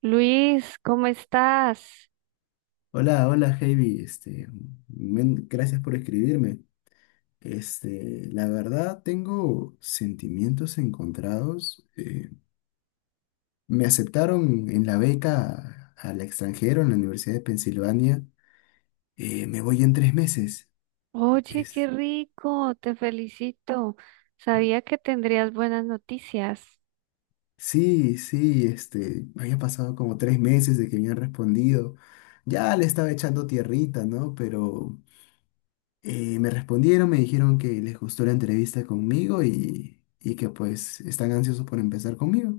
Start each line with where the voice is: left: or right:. right: Luis, ¿cómo estás?
left: Hola, hola, Heidi. Este, gracias por escribirme. Este, la verdad, tengo sentimientos encontrados. Me aceptaron en la beca al extranjero en la Universidad de Pensilvania. Me voy en 3 meses.
right: Oye, qué
left: Es,
right: rico, te felicito. Sabía que tendrías buenas noticias.
left: sí, sí, este, había pasado como 3 meses de que me han respondido. Ya le estaba echando tierrita, ¿no? Y me respondieron, me dijeron que les gustó la entrevista conmigo y que pues están ansiosos por empezar conmigo.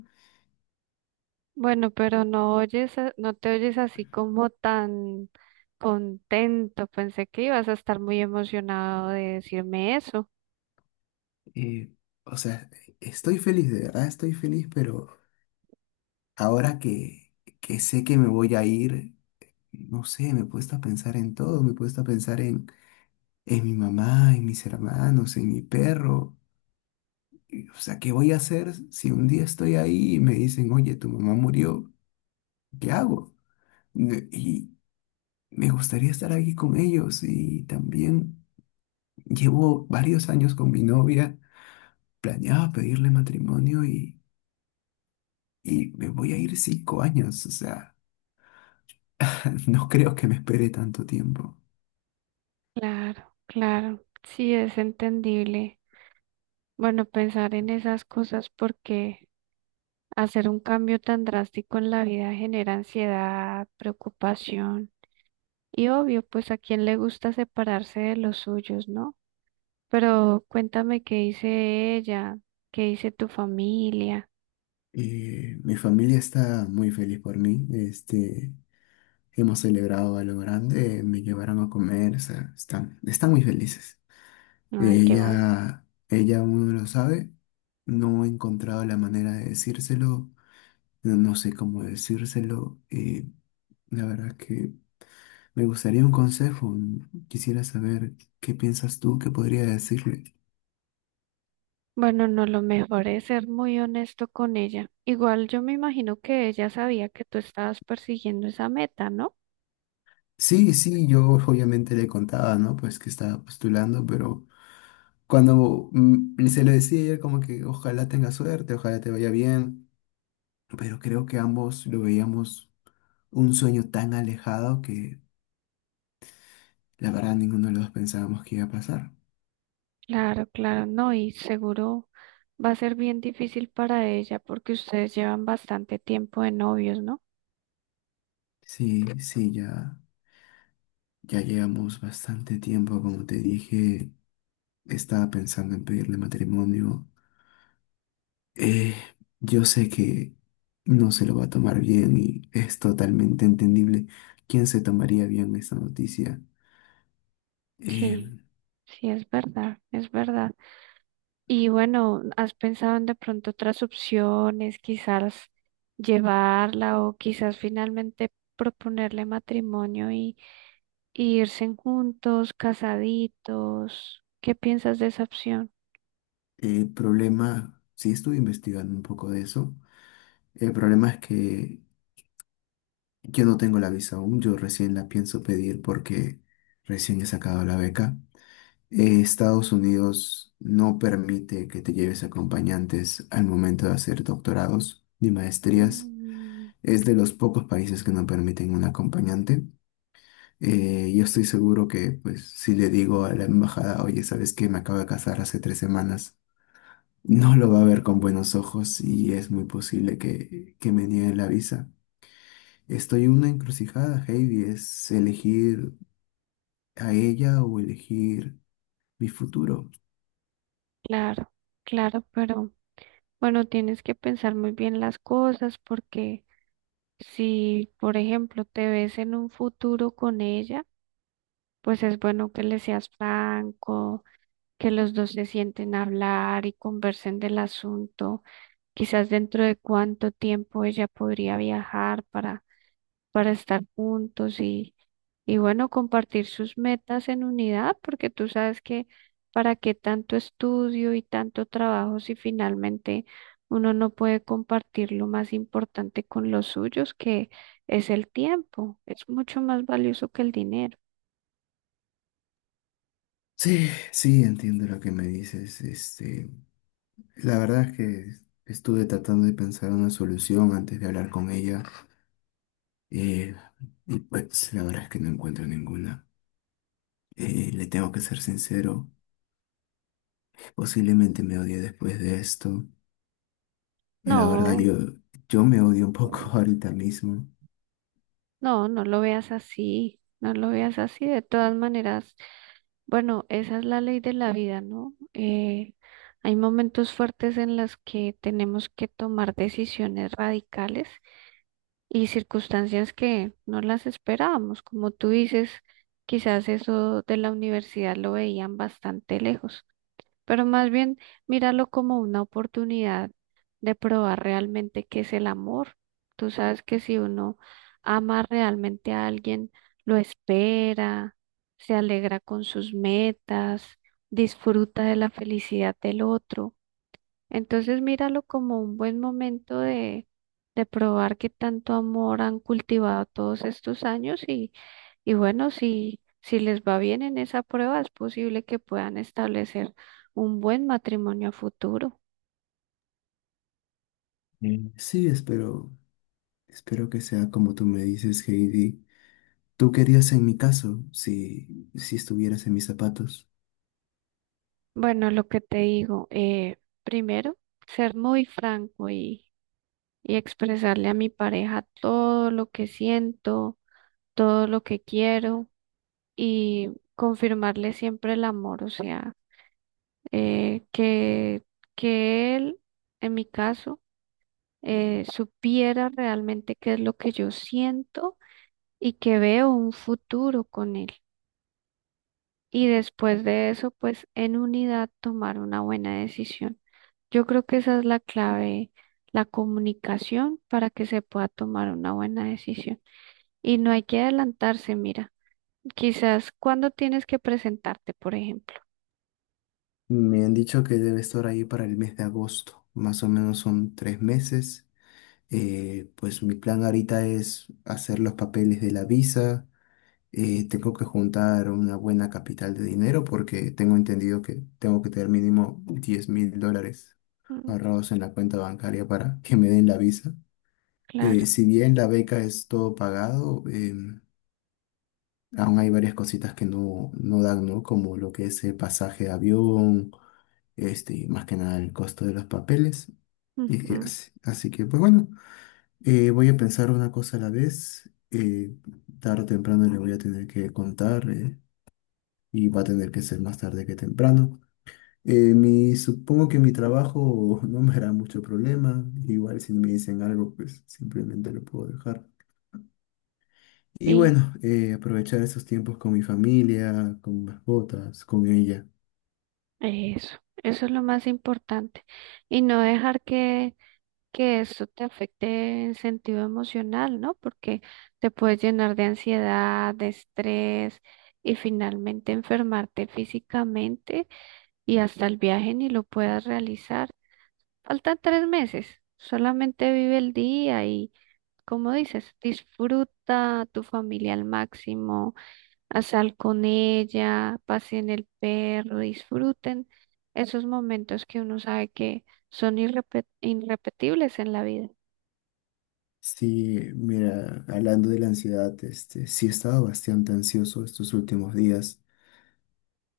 right: Bueno, pero no oyes, no te oyes así como tan contento. Pensé que ibas a estar muy emocionado de decirme eso.
left: Eh, o sea, estoy feliz, de verdad estoy feliz, pero ahora que sé que me voy a ir, no sé, me he puesto a pensar en todo, me he puesto a pensar en mi mamá, en mis hermanos, en mi perro. O sea, ¿qué voy a hacer si un día estoy ahí y me dicen, oye, tu mamá murió? ¿Qué hago? Y me gustaría estar aquí con ellos y también... Llevo varios años con mi novia, planeaba pedirle matrimonio y me voy a ir 5 años, o sea, no creo que me espere tanto tiempo.
right: Claro, claro, sí es entendible. Bueno, pensar en esas cosas porque hacer un cambio tan drástico en la vida genera ansiedad, preocupación. Y obvio, pues a quién le gusta separarse de los suyos, ¿no? Pero cuéntame qué dice ella, qué dice tu familia.
left: Mi familia está muy feliz por mí, este, hemos celebrado a lo grande, me llevaron a comer, o sea, están muy felices.
right: Ay, qué bueno.
left: Ella, ella uno lo sabe, no he encontrado la manera de decírselo, no, no sé cómo decírselo, la verdad que me gustaría un consejo. Quisiera saber qué piensas tú, qué podría decirle.
right: Bueno, no, lo mejor es ser muy honesto con ella. Igual yo me imagino que ella sabía que tú estabas persiguiendo esa meta, ¿no?
left: Sí, sí, yo obviamente le contaba, ¿no? Pues que estaba postulando, pero cuando se lo decía ella como que ojalá tenga suerte, ojalá te vaya bien, pero creo que ambos lo veíamos un sueño tan alejado que la verdad ninguno de los dos pensábamos que iba a pasar.
right: Claro, claro, no, y seguro va a ser bien difícil para ella porque ustedes llevan bastante tiempo de novios, ¿no?
left: Sí, sí, ya, ya llevamos bastante tiempo, como te dije, estaba pensando en pedirle matrimonio. Eh, yo sé que no se lo va a tomar bien y es totalmente entendible quién se tomaría bien esta noticia. Eh,
right: Sí, sí, es verdad, es verdad. Y bueno, ¿has pensado en de pronto otras opciones, quizás llevarla o quizás finalmente proponerle matrimonio y irse juntos, casaditos? ¿Qué piensas de esa opción?
left: el problema, sí estuve investigando un poco de eso, el problema es que yo no tengo la visa aún, yo recién la pienso pedir porque recién he sacado la beca. Estados Unidos no permite que te lleves acompañantes al momento de hacer doctorados ni maestrías.
right: Mm,
left: Es de los pocos países que no permiten un acompañante. Yo estoy seguro que, pues, si le digo a la embajada, oye, ¿sabes qué? Me acabo de casar hace 3 semanas, no lo va a ver con buenos ojos y es muy posible que me nieguen la visa. Estoy en una encrucijada, Heidi, es elegir a ella o elegir mi futuro.
right: claro, claro, pero bueno, tienes que pensar muy bien las cosas porque si, por ejemplo, te ves en un futuro con ella, pues es bueno que le seas franco, que los dos se sienten a hablar y conversen del asunto, quizás dentro de cuánto tiempo ella podría viajar para estar juntos y bueno, compartir sus metas en unidad, porque tú sabes que para qué tanto estudio y tanto trabajo si finalmente uno no puede compartir lo más importante con los suyos, que es el tiempo, es mucho más valioso que el dinero.
left: Sí, sí, entiendo lo que me dices. Este, la verdad es que estuve tratando de pensar una solución antes de hablar con ella. eh, y pues la verdad es que no encuentro ninguna. Le tengo que ser sincero, posiblemente me odie después de esto. La verdad,
right: No.
left: yo me odio un poco ahorita mismo.
right: No, no lo veas así, no lo veas así. De todas maneras, bueno, esa es la ley de la vida, ¿no? Hay momentos fuertes en las que tenemos que tomar decisiones radicales y circunstancias que no las esperábamos. Como tú dices, quizás eso de la universidad lo veían bastante lejos, pero más bien míralo como una oportunidad de probar realmente qué es el amor. Tú sabes que si uno ama realmente a alguien, lo espera, se alegra con sus metas, disfruta de la felicidad del otro. Entonces míralo como un buen momento de probar qué tanto amor han cultivado todos estos años y bueno, si les va bien en esa prueba, es posible que puedan establecer un buen matrimonio a futuro.
left: Mm. Sí, espero, espero que sea como tú me dices, Heidi. ¿Tú querías en mi caso si, si estuvieras en mis zapatos?
right: Bueno, lo que te digo, primero, ser muy franco y expresarle a mi pareja todo lo que siento, todo lo que quiero y confirmarle siempre el amor, o sea, eh, que, que él, en mi caso, supiera realmente qué es lo que yo siento y que veo un futuro con él. Y después de eso, pues en unidad tomar una buena decisión. Yo creo que esa es la clave, la comunicación para que se pueda tomar una buena decisión. Y no hay que adelantarse, mira, quizás cuando tienes que presentarte, por ejemplo.
left: Me han dicho que debe estar ahí para el mes de agosto, más o menos son 3 meses. Pues mi plan ahorita es hacer los papeles de la visa tengo que juntar una buena capital de dinero porque tengo entendido que tengo que tener mínimo $10,000
right: Mm,
left: ahorrados en la cuenta bancaria para que me den la visa.
right: claro.
left: Si bien la beca es todo pagado, aún hay varias cositas que no, no dan, ¿no? Como lo que es el pasaje de avión, este, y más que nada el costo de los papeles. Y que
right: Ujú.
left: así, así que, pues bueno, voy a pensar una cosa a la vez. Tarde o temprano le voy a tener que contar. Y va a tener que ser más tarde que temprano. Mi, supongo que mi trabajo no me hará mucho problema, igual si me dicen algo, pues simplemente lo puedo dejar. Y
right: Y
left: bueno, aprovechar esos tiempos con mi familia, con mascotas, con ella.
right: eso, eso es lo más importante. Y no dejar que eso te afecte en sentido emocional, ¿no? Porque te puedes llenar de ansiedad, de estrés y finalmente enfermarte físicamente y hasta el viaje ni lo puedas realizar. Faltan 3 meses, solamente vive el día y, como dices, disfruta a tu familia al máximo, a sal con ella, pasen el perro, disfruten esos momentos que uno sabe que son irrepetibles en la vida.
left: Sí, mira, hablando de la ansiedad, este, sí he estado bastante ansioso estos últimos días.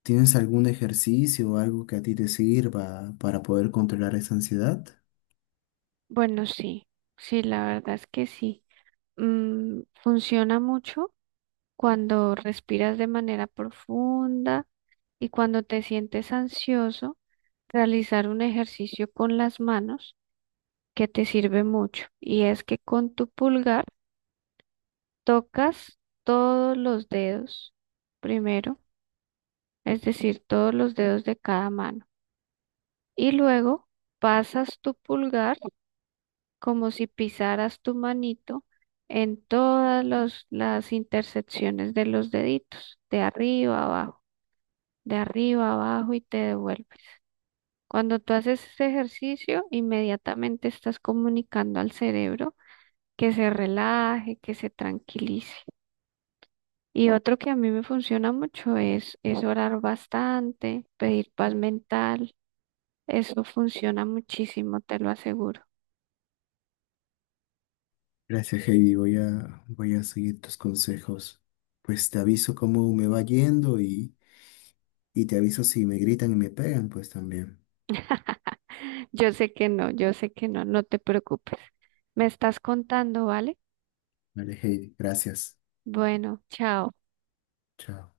left: ¿Tienes algún ejercicio o algo que a ti te sirva para poder controlar esa ansiedad?
right: Bueno, sí, sí, la verdad es que sí. Funciona mucho cuando respiras de manera profunda y cuando te sientes ansioso, realizar un ejercicio con las manos que te sirve mucho. Y es que con tu pulgar tocas todos los dedos primero, es decir, todos los dedos de cada mano. Y luego pasas tu pulgar como si pisaras tu manito en todas las intersecciones de los deditos, de arriba a abajo, de arriba a abajo y te devuelve. Cuando tú haces este ejercicio, inmediatamente estás comunicando al cerebro que se relaje, que se tranquilice. Y otro que a mí me funciona mucho es orar bastante, pedir paz mental. Eso funciona muchísimo, te lo aseguro.
left: Gracias, Heidi. Voy a seguir tus consejos. Pues te aviso cómo me va yendo y te aviso si me gritan y me pegan, pues también.
right: Yo sé que no, yo sé que no, no te preocupes. Me estás contando, ¿vale?
left: Vale, Heidi. Gracias.
right: Bueno, chao.
left: Chao.